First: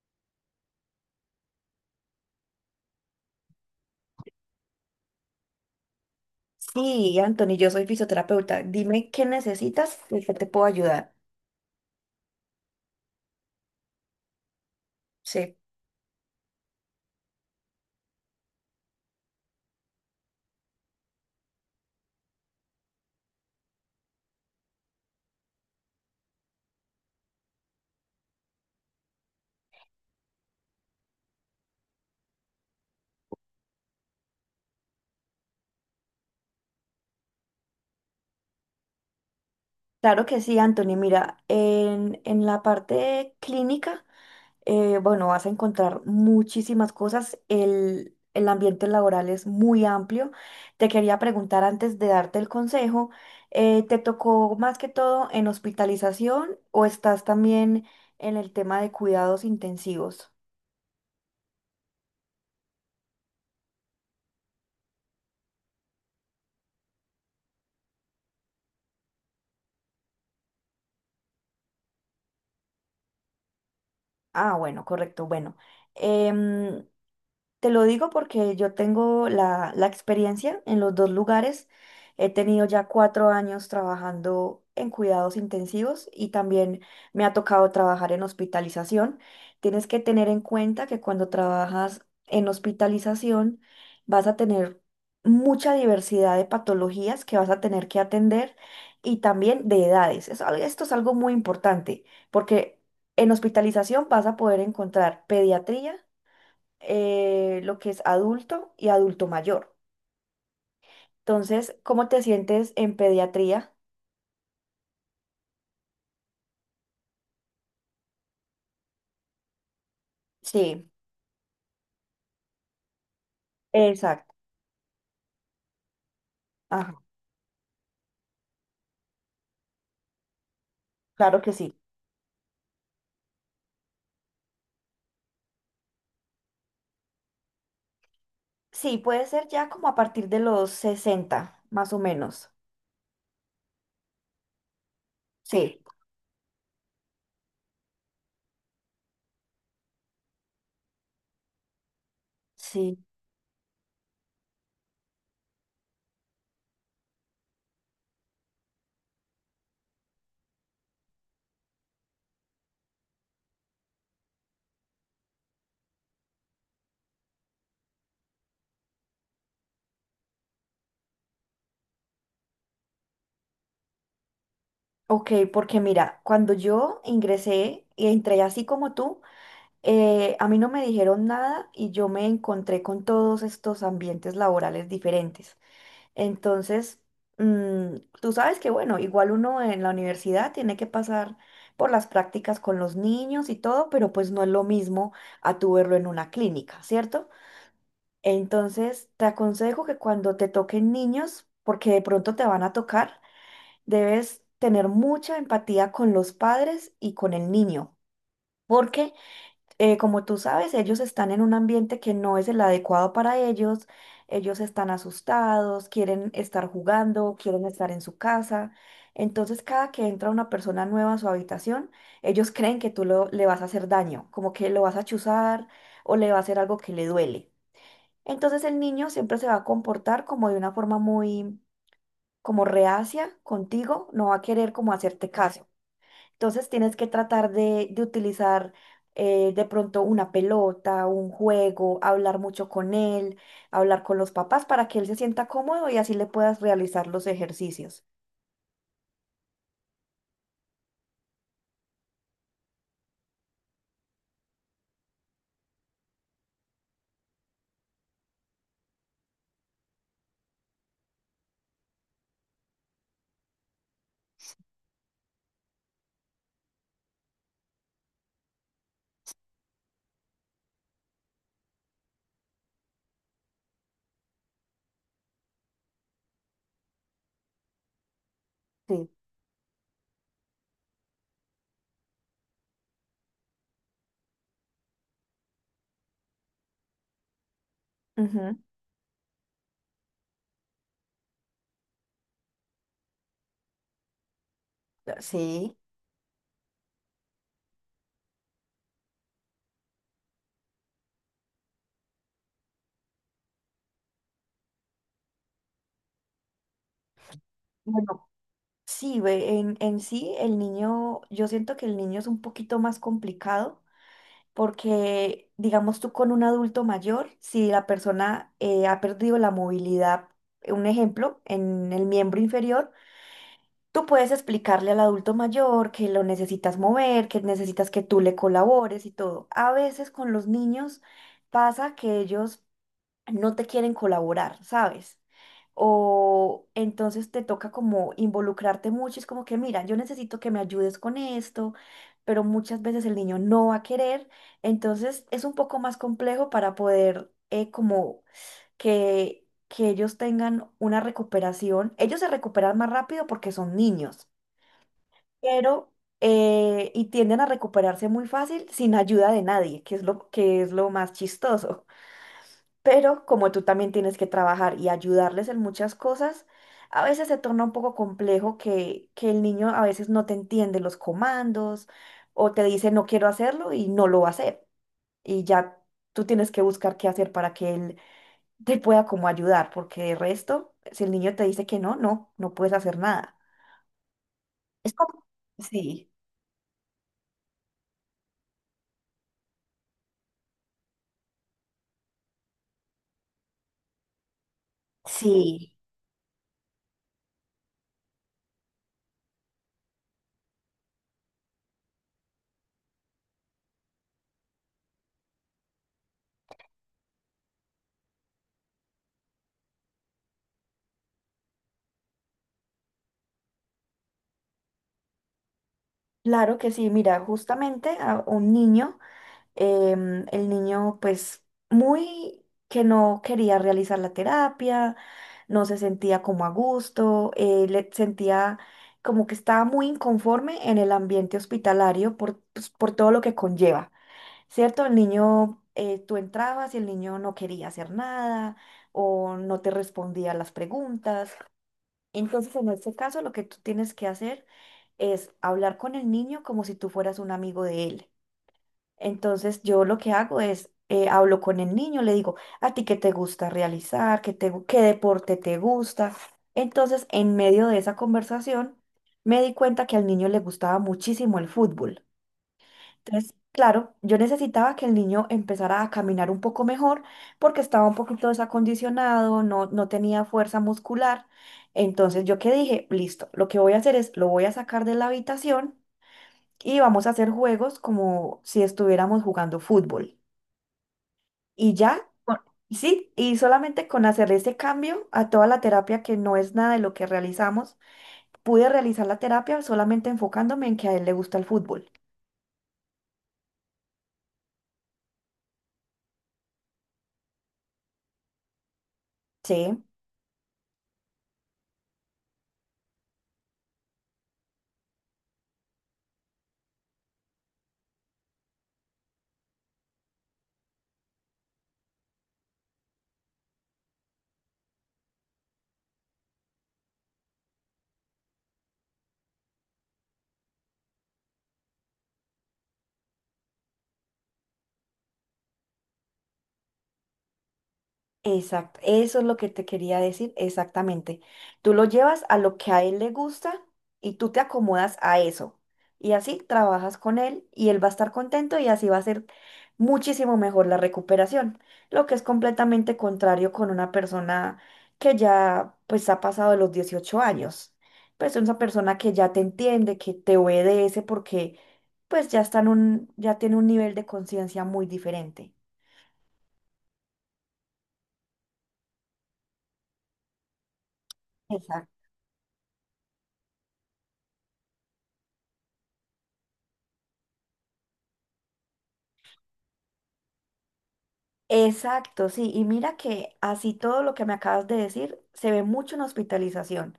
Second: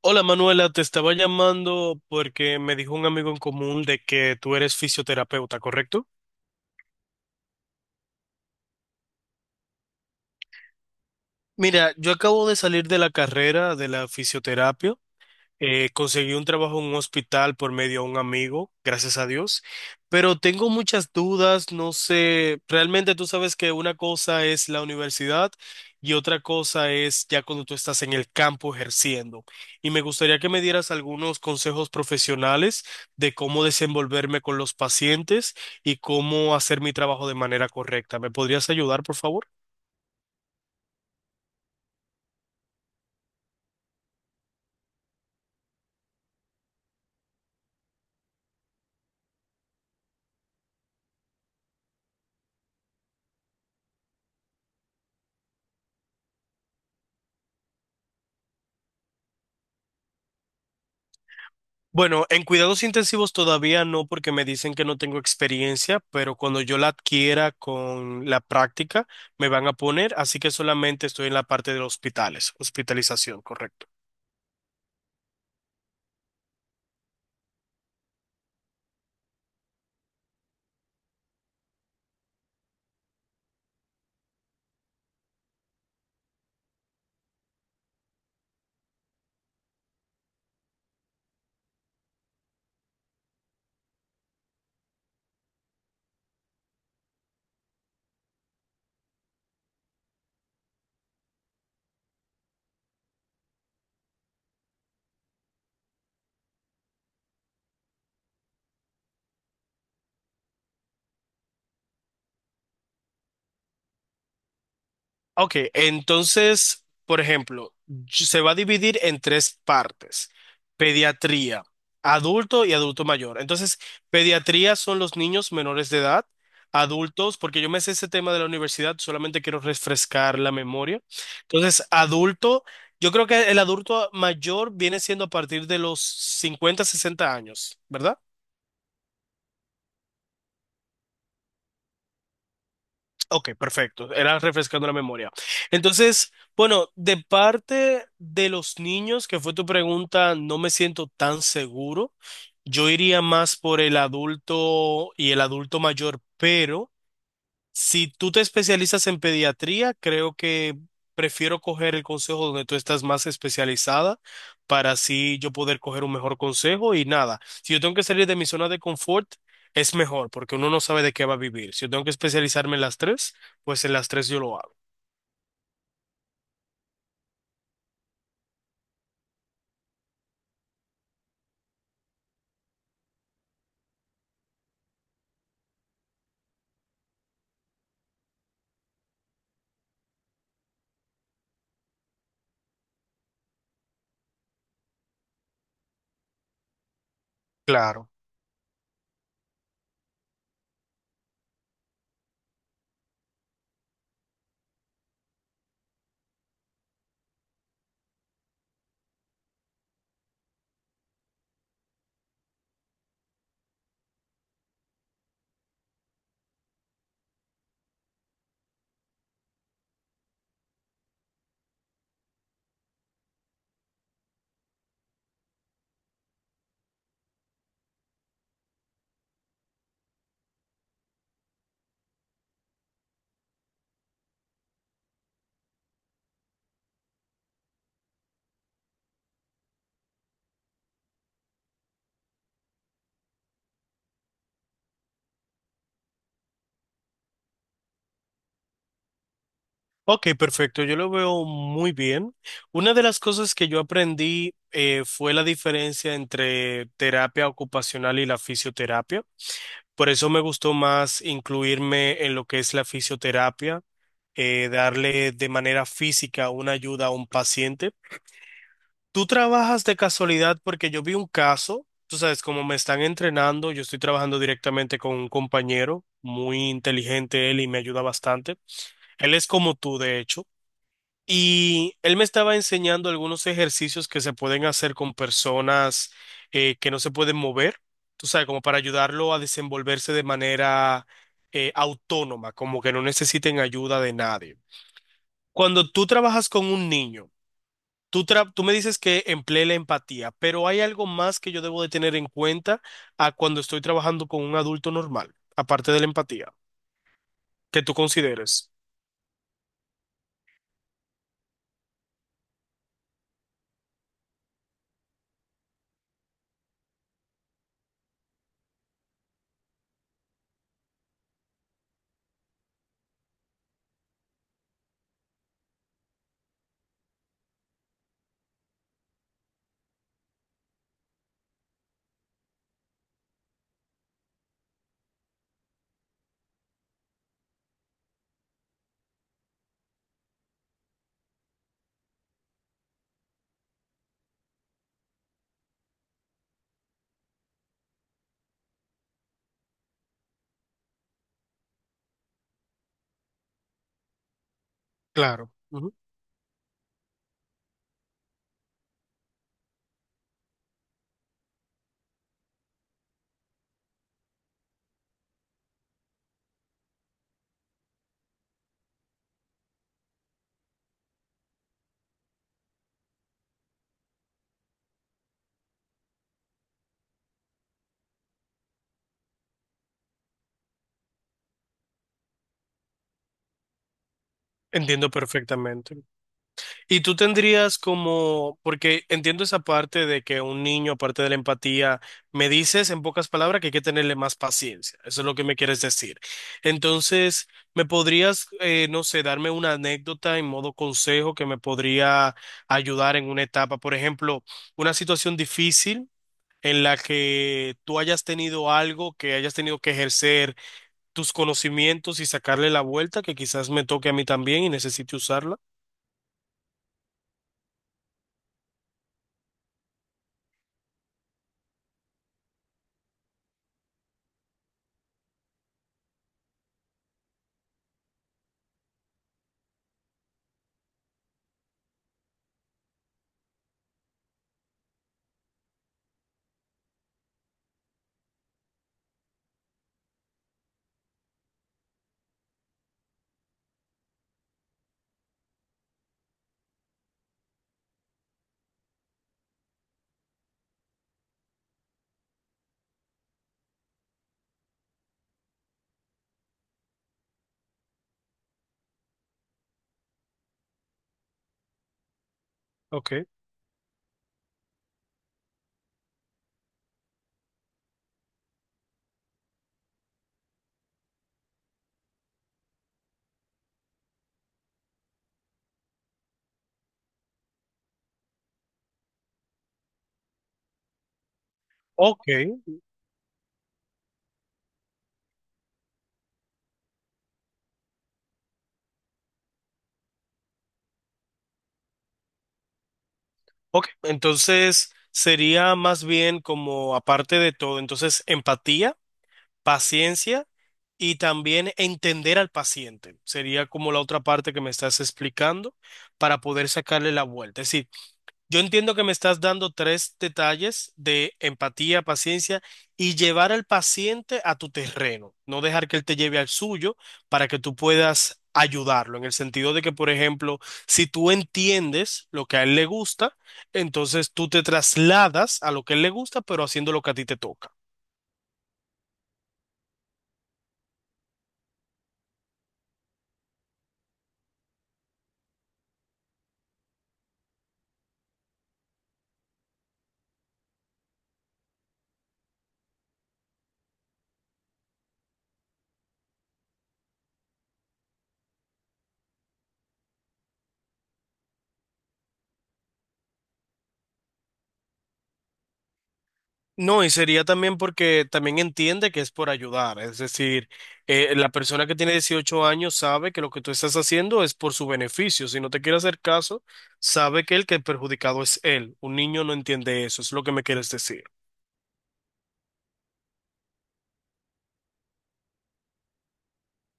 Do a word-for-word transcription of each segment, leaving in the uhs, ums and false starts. Hola Manuela, te estaba llamando porque me dijo un amigo en común de que tú eres fisioterapeuta, ¿correcto? Sí, Anthony, yo soy fisioterapeuta. Dime qué necesitas y qué te puedo ayudar. Mira, yo acabo de salir de la carrera de la fisioterapia. Sí. Eh, conseguí un trabajo en un hospital por medio de un amigo, gracias a Dios, pero tengo muchas dudas, no sé, realmente tú sabes que una cosa es la universidad y otra cosa es ya cuando tú estás en el campo ejerciendo. Y me gustaría que me dieras algunos consejos profesionales de cómo desenvolverme con los pacientes y cómo hacer mi trabajo de manera correcta. ¿Me podrías ayudar, por favor? Claro que sí, Anthony. Mira, en, en la parte clínica, eh, bueno, vas a encontrar muchísimas cosas. El, el ambiente laboral es muy amplio. Te quería preguntar antes de darte el consejo, eh, ¿te tocó más que todo en hospitalización o estás también en el tema de cuidados intensivos? Bueno, en cuidados intensivos todavía no, porque me dicen que no tengo experiencia, pero cuando yo la adquiera con la práctica, me van a poner, así que solamente estoy en la parte de los hospitales, hospitalización, correcto. Ah, bueno, correcto. Bueno. em, Te lo digo porque yo tengo la, la experiencia en los dos lugares. He tenido ya cuatro años trabajando en cuidados intensivos y también me ha tocado trabajar en hospitalización. Tienes que tener en cuenta que cuando trabajas en hospitalización vas a tener mucha diversidad de patologías que vas a tener que atender y también de edades. Es al- esto es algo muy importante porque en hospitalización vas a poder encontrar pediatría, eh, lo que es adulto y adulto mayor. Entonces, ¿cómo te sientes en pediatría? Ok, entonces, por ejemplo, y- se va a dividir en tres partes. Sí, Pediatría, adulto y adulto mayor. Entonces, exacto. pediatría son los niños menores de edad, Ajá, adultos, porque yo me sé ese tema de la universidad, solamente quiero refrescar la memoria. claro que sí. Entonces, adulto, yo creo que el adulto mayor viene siendo a partir de los cincuenta, sesenta años, ¿verdad? Sí, puede ser ya como a partir de los sesenta, más o menos. Ok, perfecto. Era refrescando la memoria. Sí, Entonces, bueno, de parte de los niños, que fue tu pregunta, no me siento tan seguro. Yo sí. iría más por el adulto y el adulto mayor, pero... Si tú te especializas en pediatría, creo que prefiero coger el consejo donde tú estás más especializada para así yo poder coger un mejor consejo y nada. Si yo tengo que salir de mi zona de confort, es mejor porque uno no sabe de qué va a vivir. Si yo tengo que especializarme en las tres, pues en las tres yo lo hago. Ok, porque mira, cuando yo ingresé y entré así como tú, eh, a mí no me dijeron nada y yo me encontré con todos estos ambientes laborales diferentes. Entonces, mm, tú sabes que, bueno, igual uno en la universidad tiene que pasar por las prácticas con los niños y todo, pero pues no es lo mismo a tu verlo en una clínica, ¿cierto? Claro. Entonces, te aconsejo que cuando te toquen niños, porque de pronto te van a tocar, debes tener mucha empatía con los padres y con el niño, porque eh, como tú sabes, ellos están en un ambiente que no es el adecuado para ellos, ellos están asustados, quieren estar jugando, quieren estar en su casa. Entonces, cada que entra una persona nueva a su habitación, ellos creen que tú lo- le vas a hacer daño, como que lo vas a chuzar o le va a hacer algo que le duele. Entonces, el niño siempre se va a comportar como de una forma muy, como reacia contigo, no va a querer como hacerte caso. Entonces tienes que tratar de, de utilizar, eh, de pronto una pelota, un juego, hablar mucho con él, hablar con los papás para que él se sienta cómodo y así le puedas realizar los ejercicios. Ok, perfecto. Yo lo veo muy bien. Una de las cosas que yo aprendí eh, fue la diferencia entre terapia ocupacional y la fisioterapia. Por eso me gustó más incluirme en lo que es la fisioterapia, eh, darle de manera física una ayuda a un paciente. Tú trabajas de casualidad porque yo vi un caso, tú sabes, como me están entrenando, yo estoy trabajando directamente con un compañero muy inteligente él y me ayuda bastante. Sí. Él es como tú, de hecho. Y él me estaba enseñando algunos ejercicios que se pueden hacer con personas eh, que no se pueden mover, tú sabes, Ujú. como para ayudarlo a desenvolverse de manera eh, autónoma, como que no necesiten ayuda de nadie. Sí. Cuando tú trabajas con un niño, tú, tra- tú me dices que emplee la empatía, pero hay algo más que yo debo de tener en cuenta a cuando estoy trabajando con un adulto normal, aparte de la empatía, que tú Bueno, consideres. sí, ve, en, en sí el niño, yo siento que el niño es un poquito más complicado porque, digamos tú con un adulto mayor, si la persona, eh, ha perdido la movilidad, un ejemplo, en el miembro inferior. Tú puedes explicarle al adulto mayor que lo necesitas mover, que necesitas que tú le colabores y todo. A veces con los niños pasa que ellos no te quieren colaborar, ¿sabes? O entonces te toca como involucrarte mucho, es como que, mira, yo necesito que me ayudes con esto, pero muchas veces el niño no va a querer, entonces es un poco más complejo para poder, eh, como que, que ellos tengan una recuperación. Ellos se recuperan más rápido porque son niños, Claro. Ujú. pero eh, y tienden a recuperarse muy fácil sin ayuda de nadie, que es lo, que es lo más chistoso. Pero como tú también tienes que trabajar y ayudarles en muchas cosas, a veces se torna un poco complejo que, que el niño a veces no te entiende los comandos o te dice no quiero hacerlo y no lo va a hacer. Y ya tú tienes que buscar qué hacer para que él te pueda como ayudar, porque de resto, si el niño te dice que no, no, no puedes hacer nada. Es Entiendo como... perfectamente. Sí, Y tú tendrías como, porque entiendo esa parte de que un niño, aparte de la empatía, me dices en pocas palabras que hay que tenerle más paciencia. Eso es lo que me sí. quieres decir. Entonces, ¿me podrías, eh, no sé, darme una anécdota en modo consejo que me podría ayudar en una etapa? Por ejemplo, una situación difícil en la que tú hayas tenido algo, que hayas tenido que ejercer tus conocimientos y sacarle la vuelta, que quizás me toque a mí también y necesite usarla. Claro que sí, mira, justamente a un niño, em, el niño pues muy que no quería realizar la terapia, no se sentía como a gusto, eh, le sentía como que estaba muy inconforme en el ambiente hospitalario por, pues, por todo lo que conlleva, ¿cierto? El niño, eh, tú entrabas y el niño no quería hacer nada o no te respondía a las preguntas. Entonces, en este caso, lo que tú tienes que hacer es hablar con el niño como si tú fueras un amigo de él. Entonces, yo lo que hago es, eh, hablo con el niño, le digo, ¿a ti qué te gusta realizar? ¿Qué te, gu- ¿qué deporte te gusta? Entonces, en medio de esa conversación, me di cuenta que al niño le gustaba muchísimo el fútbol. Ok. Entonces, claro, yo necesitaba que el niño empezara a caminar un poco mejor porque estaba un poquito desacondicionado, no, no tenía fuerza muscular. Entonces, yo que dije, listo, lo que voy a hacer es, lo voy a sacar de la habitación y vamos a hacer juegos como si estuviéramos jugando fútbol. Y ya, Ok. con- sí, y solamente con hacer ese cambio a toda la terapia que no es nada de lo que realizamos, pude realizar la terapia solamente enfocándome en que a él le gusta el fútbol. Ok, entonces sería más bien como aparte de todo, entonces empatía, Sí. paciencia y también entender al paciente. Sería como la otra parte que me estás explicando para poder sacarle la vuelta. Es decir, yo entiendo que me estás dando tres detalles de empatía, paciencia y llevar al paciente a tu terreno, no dejar que él te lleve al suyo para que tú puedas ayudarlo, en el sentido de que, por ejemplo, si tú entiendes lo que a él le gusta, entonces tú te trasladas a lo que a él le gusta, pero haciendo lo que a ti te toca. Exacto, eso es lo que te quería decir exactamente. Tú lo llevas a lo que a él le gusta y tú te acomodas a eso. Y así trabajas con él y él va a estar contento y así va a ser muchísimo mejor la recuperación, lo que es completamente contrario con una persona que ya pues ha pasado de los dieciocho años. Pues es una persona que ya te entiende, que te obedece porque pues ya está en un, ya tiene un nivel de conciencia muy diferente. No, y sería también porque también entiende que es por ayudar, es decir, eh, la persona que Exacto. tiene dieciocho años sabe que lo que tú estás haciendo es por su beneficio, si no te quiere hacer caso, sabe que el que el perjudicado es él, un niño no entiende eso, es lo que me quieres decir. Exacto, sí, y mira que así todo lo que me acabas de decir se ve mucho en hospitalización.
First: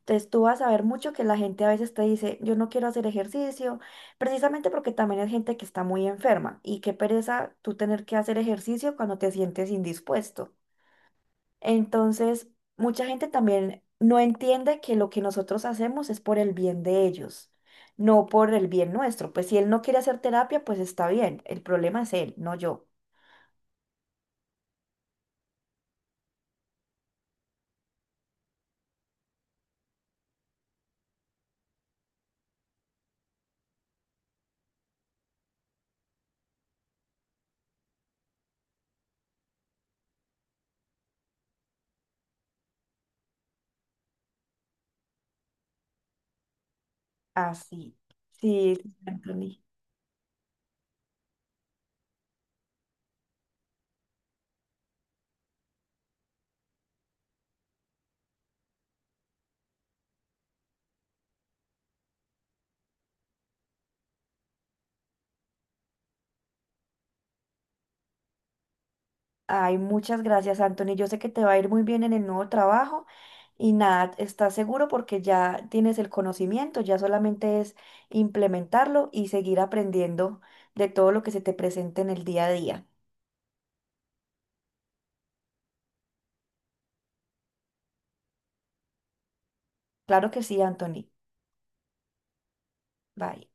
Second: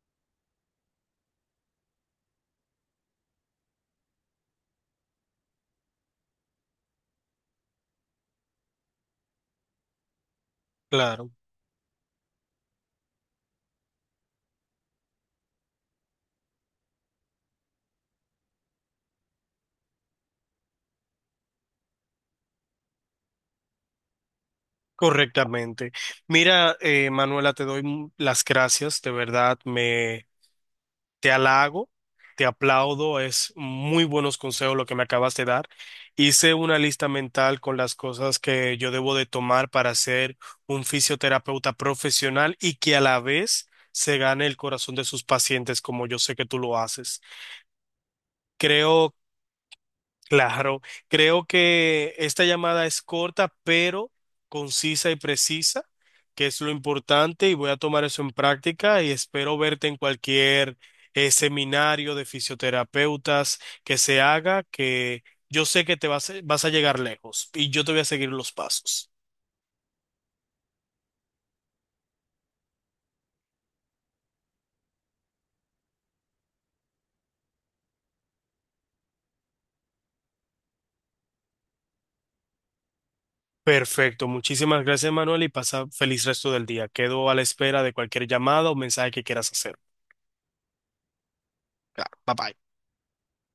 Entonces tú vas a ver mucho que la gente a veces te dice, yo no quiero hacer ejercicio, precisamente porque también hay gente que está muy enferma y qué pereza tú tener que hacer ejercicio cuando te sientes indispuesto. Claro, Entonces, mucha gente también no entiende que lo que nosotros hacemos es por el bien de ellos, no por el bien nuestro. Pues si él no quiere hacer terapia, pues está bien, el problema es él, no yo. correctamente. Mira, eh, Manuela, te doy m- las gracias, de verdad. Te halago, te aplaudo, es muy buenos consejos lo que me acabas de dar. Hice una lista mental con las cosas que yo debo de tomar para ser un fisioterapeuta profesional y que a la vez se gane el corazón de sus pacientes como yo sé que tú lo haces. Así. Sí, sí, Creo Anthony. Claro, creo que esta llamada es corta, pero concisa y precisa, que es lo importante, y voy a tomar eso en práctica y espero verte en cualquier eh, seminario de fisioterapeutas que se haga, que yo sé que te vas, vas a llegar lejos y yo te voy a seguir los pasos. Ay, muchas gracias, Anthony. Yo sé que te va a ir muy bien en el nuevo trabajo y nada, estás seguro porque ya tienes el conocimiento, ya solamente es implementarlo y seguir aprendiendo de todo lo que se te presente en el día a día. Perfecto, muchísimas gracias, Manuel, y pasa feliz resto del día. Quedo a la espera de cualquier llamada o mensaje que quieras hacer. Claro que sí, Anthony. Claro, bye bye. Bye.